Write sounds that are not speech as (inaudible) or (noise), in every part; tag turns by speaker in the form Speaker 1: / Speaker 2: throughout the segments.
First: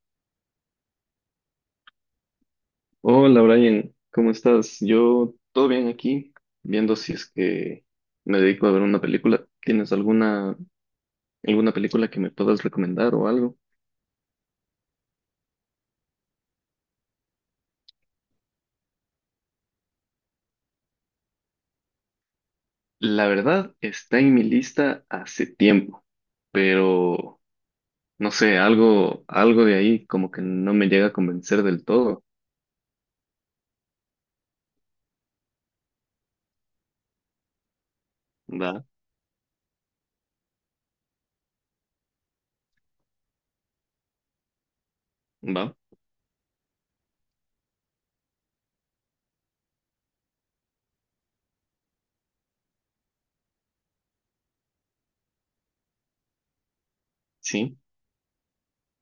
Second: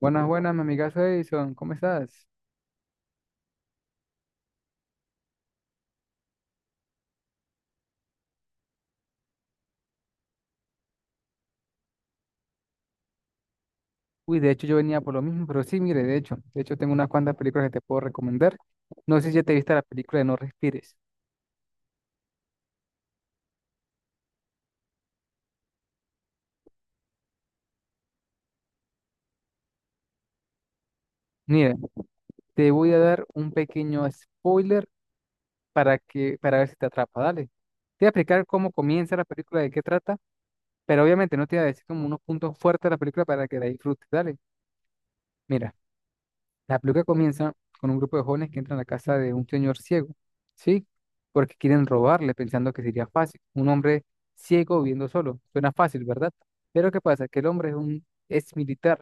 Speaker 1: Buenas, buenas, mi amigazo Edison, ¿cómo estás?
Speaker 2: Hola Brian, ¿cómo estás? Yo todo bien aquí, viendo si es que me dedico a ver una película. ¿Tienes alguna película que me puedas recomendar o algo?
Speaker 1: Uy, de hecho yo venía por lo mismo, pero sí, mire, de hecho tengo unas cuantas películas que te puedo recomendar. No sé si ya te viste la película de No Respires.
Speaker 2: La verdad está en mi lista hace tiempo, pero no sé, algo de ahí como que no me llega a convencer
Speaker 1: Mira,
Speaker 2: del todo.
Speaker 1: te voy a dar un pequeño spoiler para ver si te atrapa, dale. Te voy a explicar
Speaker 2: Va,
Speaker 1: cómo comienza la película, de qué trata, pero obviamente no te voy a decir como unos puntos fuertes de la película para que la disfrutes, dale. Mira,
Speaker 2: va,
Speaker 1: la película comienza con un grupo de jóvenes que entran a la casa de un señor ciego, ¿sí? Porque quieren robarle pensando que sería fácil. Un hombre ciego viviendo solo. Suena fácil, ¿verdad? Pero ¿qué pasa? Que el hombre es
Speaker 2: sí,
Speaker 1: un ex militar.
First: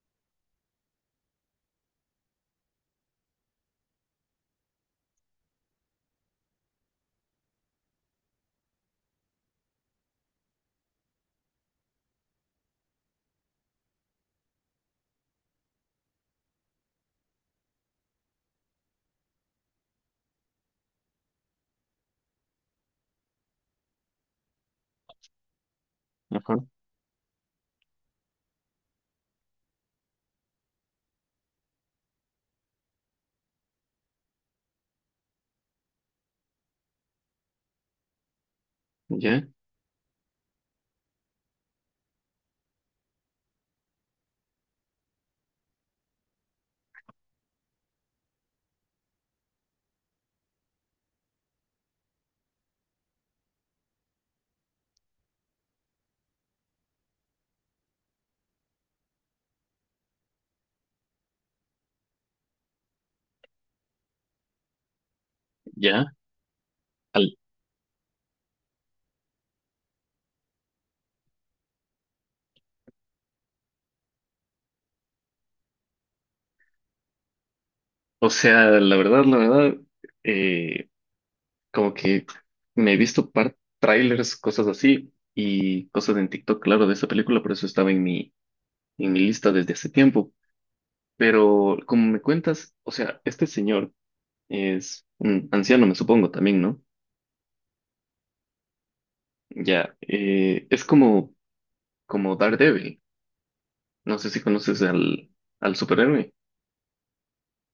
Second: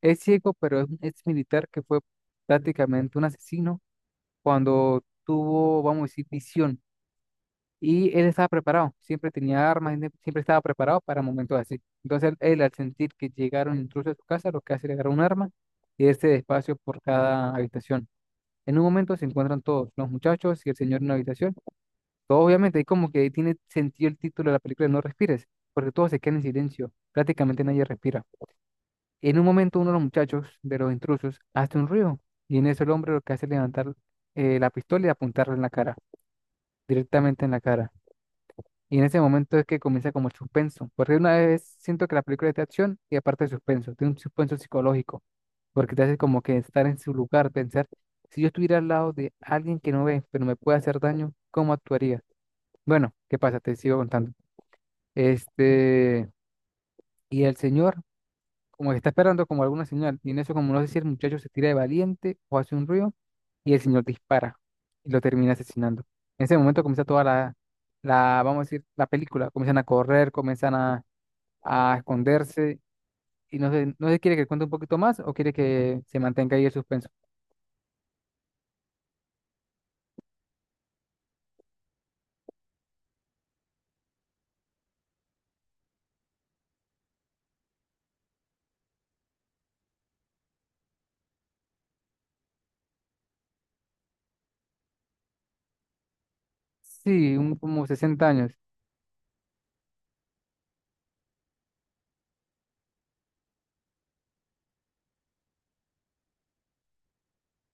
Speaker 1: Es ciego, pero es un ex militar que fue prácticamente un asesino cuando tuvo, vamos a decir, visión. Y él estaba preparado, siempre tenía armas, siempre estaba preparado para momentos así. Entonces él, al sentir que llegaron intrusos a su casa, lo que hace es agarrar un arma y irse despacio por cada habitación. En un momento se encuentran todos, los muchachos y el señor en una habitación. Todo obviamente, ahí como que tiene sentido el título de la película de No respires, porque todos se quedan en
Speaker 2: ajá,
Speaker 1: silencio, prácticamente nadie respira. En un momento uno de los muchachos, de los intrusos, hace un ruido y en eso el hombre lo que hace es levantar la pistola y apuntarle en la cara, directamente en la cara. Y en ese
Speaker 2: ya,
Speaker 1: momento es que comienza como el suspenso, porque una vez siento que la película es de acción y aparte de suspenso, tiene un suspenso psicológico porque te hace como que estar en su lugar, pensar, si yo estuviera al lado de alguien que no ve, pero me puede hacer daño, ¿cómo actuaría? Bueno, ¿qué pasa? Te sigo contando. Este, y el señor, como que está esperando como alguna señal, y en eso como no sé si el muchacho se tira de valiente o hace un ruido, y el señor dispara y lo termina asesinando.
Speaker 2: ya.
Speaker 1: En ese momento comienza toda
Speaker 2: Al-
Speaker 1: la, vamos a decir, la película, comienzan a correr, comienzan a esconderse, y no sé, no sé, ¿quiere que cuente un poquito más o quiere que se mantenga ahí el suspenso?
Speaker 2: o sea, la verdad, eh, como que me he visto par trailers, cosas así, y cosas en TikTok, claro, de esa película, por eso estaba en mi lista desde hace tiempo. Pero como me cuentas, o sea, este señor es un anciano, me supongo, también, ¿no?
Speaker 1: Sí, un, como 60 años.
Speaker 2: Ya, es como, como Daredevil. No sé si conoces al superhéroe.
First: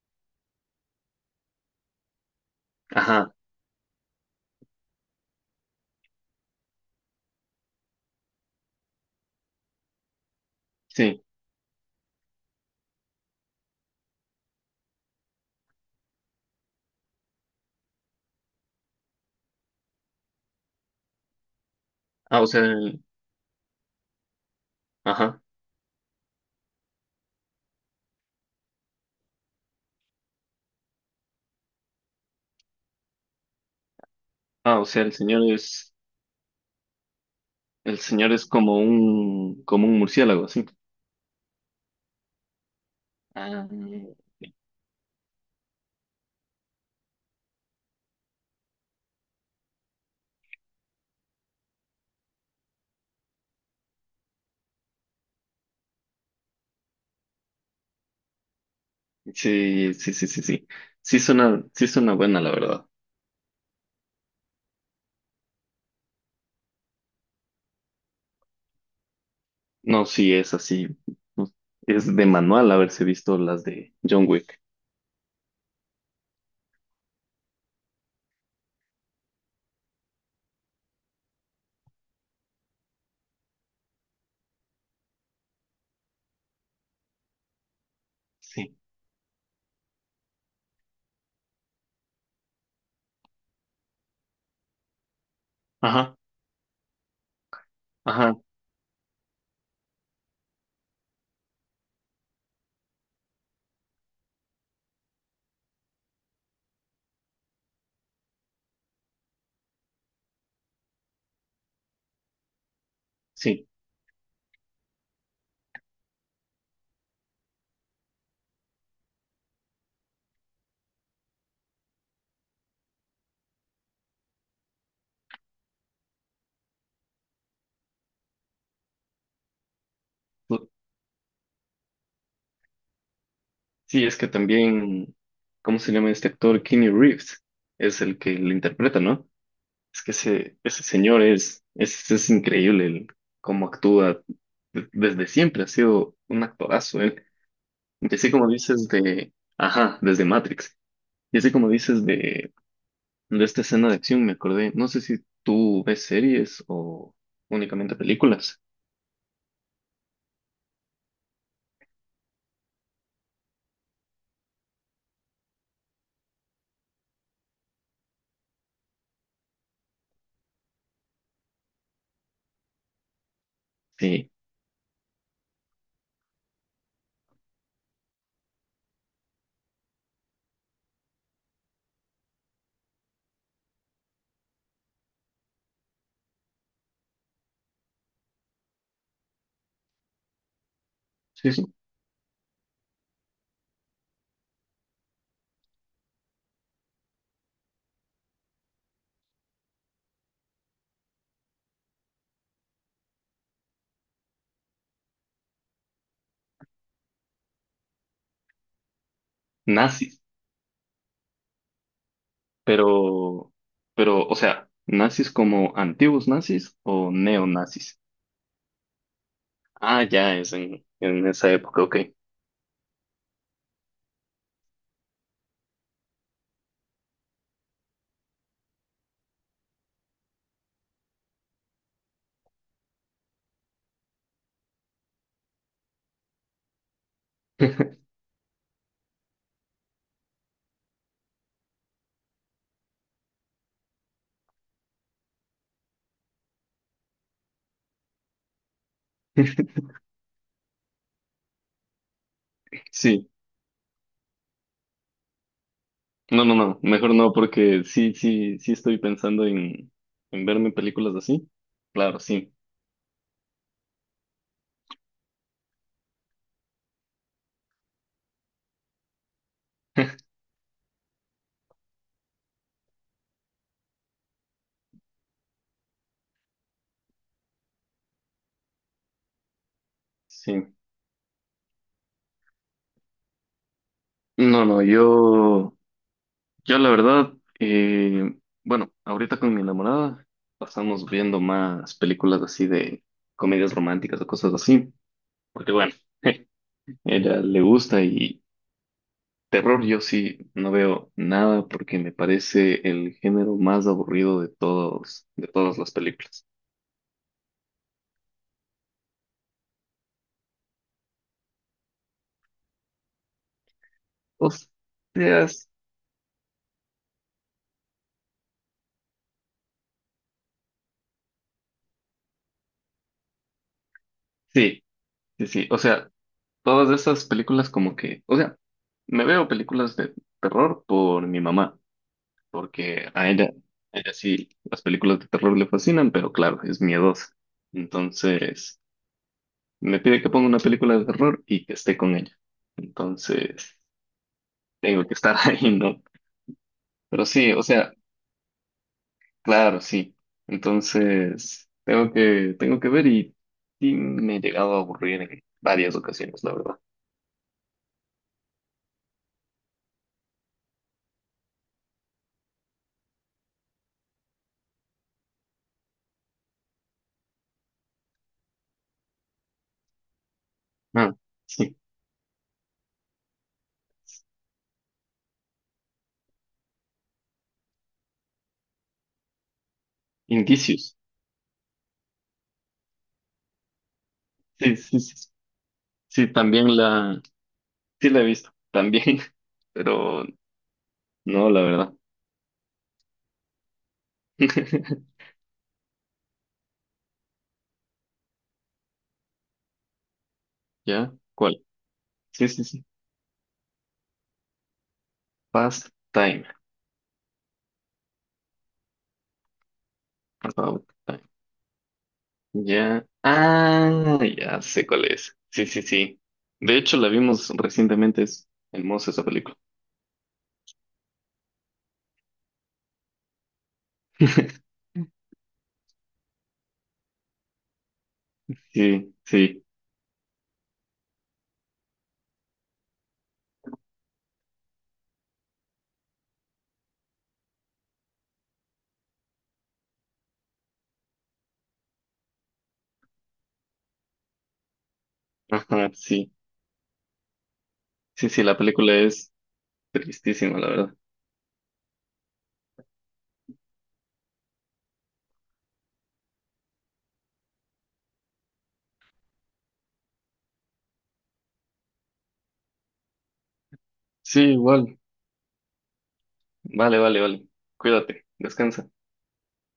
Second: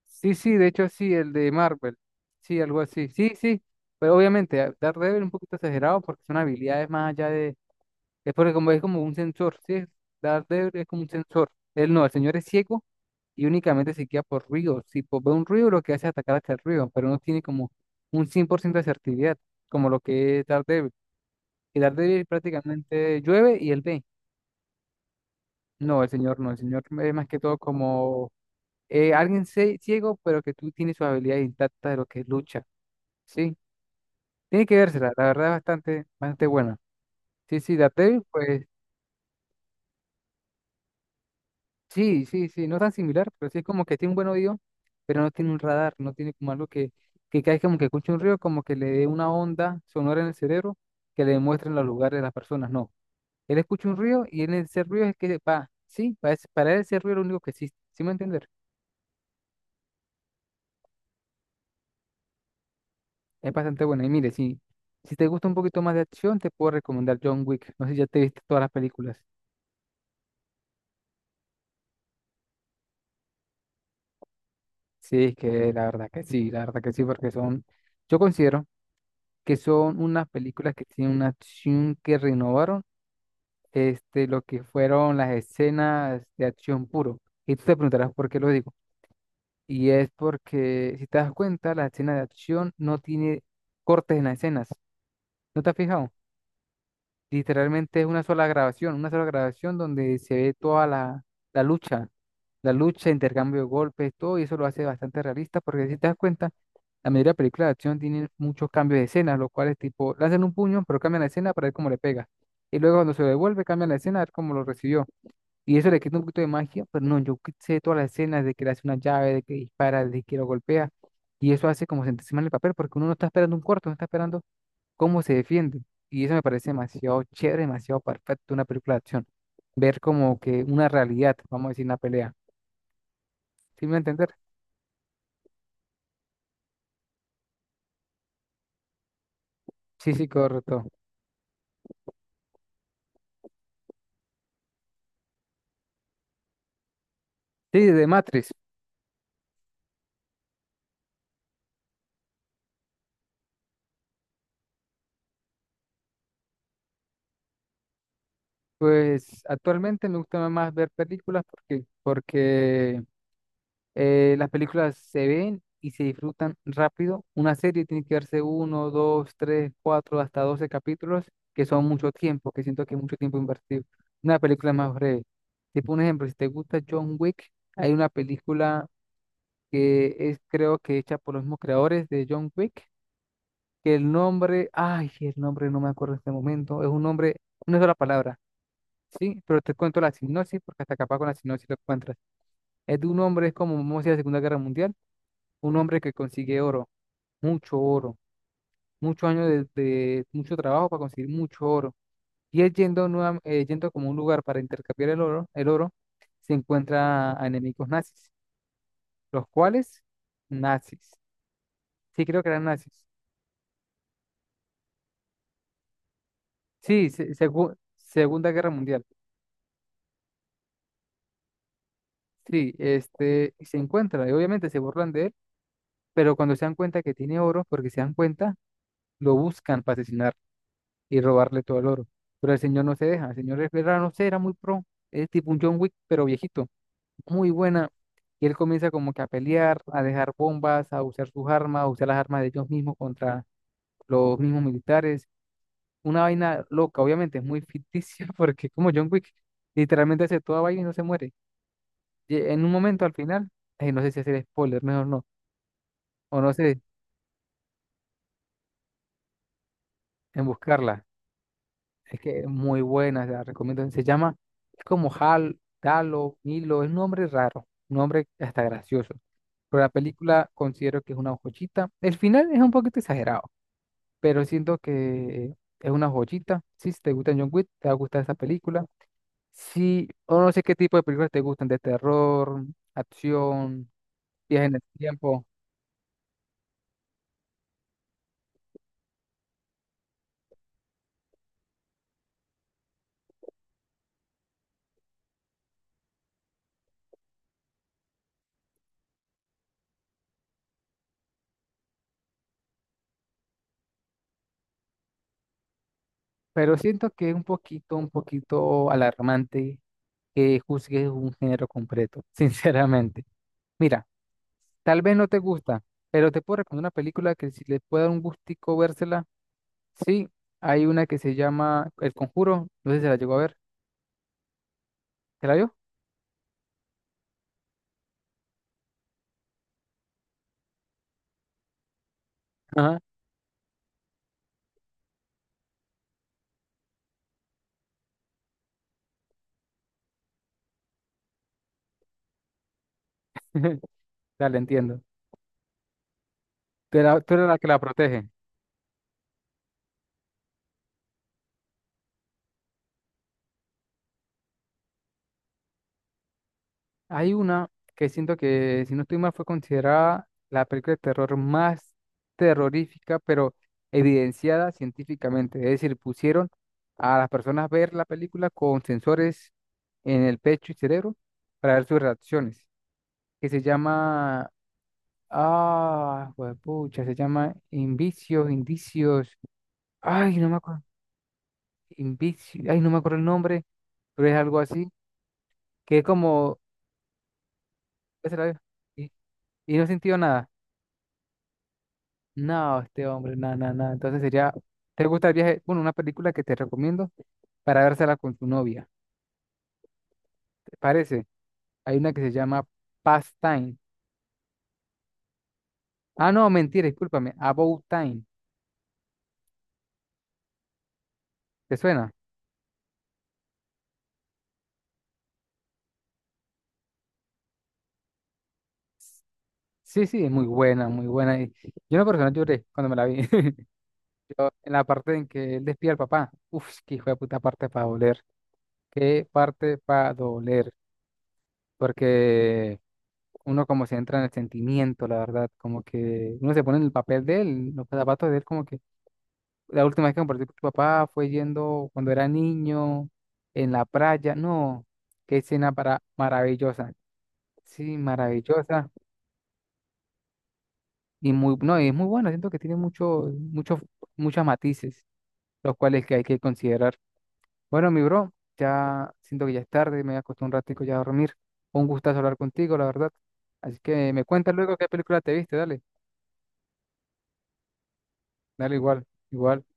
Speaker 1: Sí, sí, de hecho sí, el de Marvel. Sí, algo así. Sí,
Speaker 2: Ajá,
Speaker 1: sí. Pero obviamente, Daredevil un poquito exagerado porque son habilidades más allá de... Es porque como es como un sensor, ¿sí? Daredevil es como un
Speaker 2: sí.
Speaker 1: sensor. Él no, el señor es ciego y únicamente se guía por ruidos. Si ve un ruido, lo que hace es atacar hasta el ruido, pero no tiene como un 100% de asertividad, como lo que es Daredevil. Y Daredevil
Speaker 2: Ah, o sea,
Speaker 1: prácticamente llueve y él ve.
Speaker 2: ajá.
Speaker 1: No, el señor no, el señor es más que todo como... alguien ciego, pero que tú tienes su habilidad intacta de lo que es lucha, ¿sí? Tiene que
Speaker 2: Ah, o sea,
Speaker 1: vérsela, la verdad, es bastante, bastante buena. Sí, sí,
Speaker 2: el
Speaker 1: Daredevil,
Speaker 2: señor es
Speaker 1: pues
Speaker 2: como un murciélago, así.
Speaker 1: sí, sí, sí, no tan similar, pero sí es
Speaker 2: Ah.
Speaker 1: como que tiene un buen oído, pero no tiene un radar, no tiene como algo que cae como que escuche un río, como que le dé una onda sonora en el cerebro que le muestren los lugares de las personas, no. Él escucha un río y en ese río es que va, sí, para él ese río es lo único que existe, ¿sí me entiendes?
Speaker 2: Sí, sí, sí, sí, sí. Sí suena buena, la verdad.
Speaker 1: Es bastante buena. Y mire, si, si te gusta un poquito más de acción, te puedo recomendar John Wick. No sé si ya te viste todas las películas.
Speaker 2: No, sí es así. No, es de manual haberse visto las de John Wick.
Speaker 1: Sí, es que la verdad que sí, la verdad que sí, porque son, yo considero que son unas películas que tienen una acción que renovaron este, lo que fueron las escenas de acción puro. Y tú te preguntarás por qué lo digo.
Speaker 2: Sí.
Speaker 1: Y es porque, si te das cuenta, la escena de acción no tiene cortes en las escenas. ¿No te has fijado?
Speaker 2: Ajá,
Speaker 1: Literalmente es
Speaker 2: ajá,
Speaker 1: una sola grabación donde se ve toda la, la lucha, la lucha, intercambio de golpes, todo, y eso lo hace bastante realista, porque si te das cuenta, la mayoría de películas de acción tienen muchos cambios de escena, los cuales tipo lanzan un puño, pero cambian la escena para ver cómo le pega. Y luego cuando se lo devuelve,
Speaker 2: sí.
Speaker 1: cambian la escena a ver cómo lo recibió. Y eso le quita un poquito de magia, pero no, yo sé todas las escenas de que le hace una llave, de que dispara, de que lo golpea, y eso hace como sentirse mal el papel, porque uno no está esperando un corto, no está esperando cómo se defiende. Y eso me parece demasiado chévere, demasiado perfecto una película de acción. Ver como que
Speaker 2: Bu-
Speaker 1: una realidad, vamos a decir, una pelea. ¿Sí me va a
Speaker 2: Sí, es que
Speaker 1: entender?
Speaker 2: también, ¿cómo se llama este actor? Keanu Reeves es el que lo interpreta, ¿no? Es que
Speaker 1: Sí, sí,
Speaker 2: ese
Speaker 1: correcto.
Speaker 2: señor es increíble el cómo actúa. Desde siempre ha sido un actorazo, él.
Speaker 1: Sí, de
Speaker 2: Y así como
Speaker 1: Matrix.
Speaker 2: dices de, ajá, desde Matrix. Y así como dices de esta escena de acción me acordé. No sé si tú ves series o únicamente películas.
Speaker 1: Pues actualmente me gusta más ver películas porque las películas se ven y se disfrutan rápido. Una serie tiene que verse uno, dos, tres, cuatro, hasta 12 capítulos, que son mucho tiempo, que siento que es mucho tiempo invertido.
Speaker 2: Sí,
Speaker 1: Una película es más breve. Tipo un ejemplo, si te gusta John Wick, hay una película que es creo que hecha por los mismos creadores de John Wick, que el nombre, ay, el nombre no me acuerdo en este momento, es un nombre, una sola palabra, ¿sí? Pero te cuento la sinopsis porque hasta capaz con la
Speaker 2: sí,
Speaker 1: sinopsis
Speaker 2: sí.
Speaker 1: lo encuentras. Es de un hombre, es como, vamos a decir, la Segunda Guerra Mundial, un hombre que consigue oro, mucho oro, muchos años de mucho trabajo para conseguir mucho oro. Y él yendo, yendo como un lugar para intercambiar el oro, se encuentra a enemigos nazis, los cuales,
Speaker 2: Nazis,
Speaker 1: nazis. Sí, creo que eran nazis.
Speaker 2: pero, pero, o sea, nazis como antiguos nazis
Speaker 1: Sí,
Speaker 2: o neonazis.
Speaker 1: Segunda Guerra Mundial.
Speaker 2: Ah, ya es en esa época, ok.
Speaker 1: Sí, este, y se encuentra, y obviamente se burlan de él, pero cuando se dan cuenta que tiene oro, porque se dan cuenta, lo buscan para asesinar y robarle todo el oro. Pero el señor no se deja, el señor es, era, no sé, era muy pro, es tipo un John Wick, pero viejito, muy buena.
Speaker 2: (laughs)
Speaker 1: Y él comienza como que a pelear, a dejar bombas, a usar sus armas, a usar las armas de ellos mismos contra los mismos militares. Una vaina loca, obviamente, es muy ficticia (laughs) porque es como John Wick literalmente hace toda vaina y no se muere. Y en un momento al
Speaker 2: Sí,
Speaker 1: final, ay, no sé si hacer spoiler, mejor no, o
Speaker 2: no,
Speaker 1: no
Speaker 2: no, no,
Speaker 1: sé,
Speaker 2: mejor no, porque sí, sí, sí estoy pensando
Speaker 1: en
Speaker 2: en verme
Speaker 1: buscarla.
Speaker 2: películas así.
Speaker 1: Es
Speaker 2: Claro,
Speaker 1: que es
Speaker 2: sí,
Speaker 1: muy buena, la recomiendo. Se llama, es como Hal, Galo Milo, es un nombre raro, un nombre hasta gracioso. Pero la
Speaker 2: (laughs)
Speaker 1: película considero que es una joyita. El final es un poquito exagerado, pero siento que es una joyita. Sí, si te gusta John Wick, te va a gustar esa película. Sí, o no sé qué
Speaker 2: sí.
Speaker 1: tipo de películas te gustan, de terror, acción,
Speaker 2: No,
Speaker 1: viaje en el
Speaker 2: no,
Speaker 1: tiempo,
Speaker 2: yo. Yo la verdad, eh, bueno, ahorita con mi enamorada pasamos viendo más películas así de comedias románticas o cosas así, porque bueno, (laughs) ella le gusta y terror yo sí no veo nada porque me parece el género más aburrido de todos, de todas las películas.
Speaker 1: pero siento que es un poquito alarmante que juzgues un género completo, (laughs) sinceramente. Mira.
Speaker 2: O
Speaker 1: Tal vez no te
Speaker 2: sea,
Speaker 1: gusta, pero te puedo recomendar una película que si les puede dar un gustico vérsela. Sí, hay una que se llama El Conjuro. No sé si se la llegó a ver.
Speaker 2: sí,
Speaker 1: ¿Te
Speaker 2: sí,
Speaker 1: la
Speaker 2: sí,
Speaker 1: vio?
Speaker 2: o sea, todas esas películas como que, o sea, me veo películas de terror por mi mamá,
Speaker 1: Ajá.
Speaker 2: porque a ella sí las películas de terror le fascinan, pero claro, es miedosa. Entonces, me pide que ponga una película de terror y que esté con ella. Entonces,
Speaker 1: (laughs) Dale, entiendo.
Speaker 2: tengo que estar (laughs) ahí, ¿no?
Speaker 1: Tú eras,
Speaker 2: Pero
Speaker 1: tú eras
Speaker 2: sí,
Speaker 1: la
Speaker 2: o
Speaker 1: que la
Speaker 2: sea,
Speaker 1: protege.
Speaker 2: claro, sí. Entonces, tengo que ver y me he llegado a aburrir en varias ocasiones, la verdad.
Speaker 1: Hay una que siento que, si no estoy mal, fue considerada la película de terror más terrorífica, pero evidenciada científicamente. Es decir, pusieron a las personas a ver la película con sensores en el pecho y
Speaker 2: Ah,
Speaker 1: cerebro para
Speaker 2: sí.
Speaker 1: ver sus reacciones, que se llama ah, pucha, se llama Invicios, Indicios. Ay, no me acuerdo.
Speaker 2: Indicios.
Speaker 1: Invicios, ay, no me acuerdo el nombre, pero es algo
Speaker 2: Sí,
Speaker 1: así,
Speaker 2: sí, sí.
Speaker 1: que es
Speaker 2: Sí,
Speaker 1: como,
Speaker 2: también la, sí la he
Speaker 1: ¿qué
Speaker 2: visto,
Speaker 1: será?
Speaker 2: también,
Speaker 1: Y,
Speaker 2: (laughs)
Speaker 1: y no he sentido
Speaker 2: pero
Speaker 1: nada.
Speaker 2: no, la verdad.
Speaker 1: No, este hombre, nada, nada, nada. Entonces sería, ¿te
Speaker 2: (laughs)
Speaker 1: gusta el viaje? Bueno, una película que te recomiendo para vérsela con tu novia. ¿Te
Speaker 2: ¿Ya?
Speaker 1: parece?
Speaker 2: ¿Cuál?
Speaker 1: Hay una que se
Speaker 2: Sí, sí,
Speaker 1: llama
Speaker 2: sí.
Speaker 1: Past Time.
Speaker 2: Past
Speaker 1: Ah,
Speaker 2: time.
Speaker 1: no, mentira, discúlpame. About Time.
Speaker 2: About time.
Speaker 1: ¿Te suena?
Speaker 2: Ya. Ah, ya sé cuál es. Sí, sí, sí. De hecho, la vimos recientemente. Es hermosa esa película.
Speaker 1: Sí, sí, es muy buena, muy buena. Y yo en lo personal lloré cuando me la vi. (laughs) En
Speaker 2: (laughs)
Speaker 1: la parte en que él despide al papá. Uf, qué hijo de puta parte para doler.
Speaker 2: Sí,
Speaker 1: Qué
Speaker 2: sí.
Speaker 1: parte para doler. Porque uno como se entra en el sentimiento, la verdad. Como que uno se pone en el papel de él, los zapatos de él. Como que la última vez que compartí con tu papá fue yendo cuando era niño, en la playa. No, qué escena
Speaker 2: Ajá,
Speaker 1: para
Speaker 2: sí.
Speaker 1: maravillosa. Sí,
Speaker 2: Sí, sí, la
Speaker 1: maravillosa.
Speaker 2: película es tristísima, la verdad.
Speaker 1: Y muy, no, y es muy bueno. Siento que tiene mucho, muchos muchos matices, los cuales que hay que considerar. Bueno, mi bro, ya siento que ya es tarde, me voy a acostar un ratico ya a dormir. Un gustazo hablar contigo, la verdad. Así que me
Speaker 2: Sí,
Speaker 1: cuentas luego qué
Speaker 2: igual.
Speaker 1: película te viste, dale,
Speaker 2: Vale, vale, vale. Cuídate.
Speaker 1: dale
Speaker 2: Descansa.
Speaker 1: igual, igual.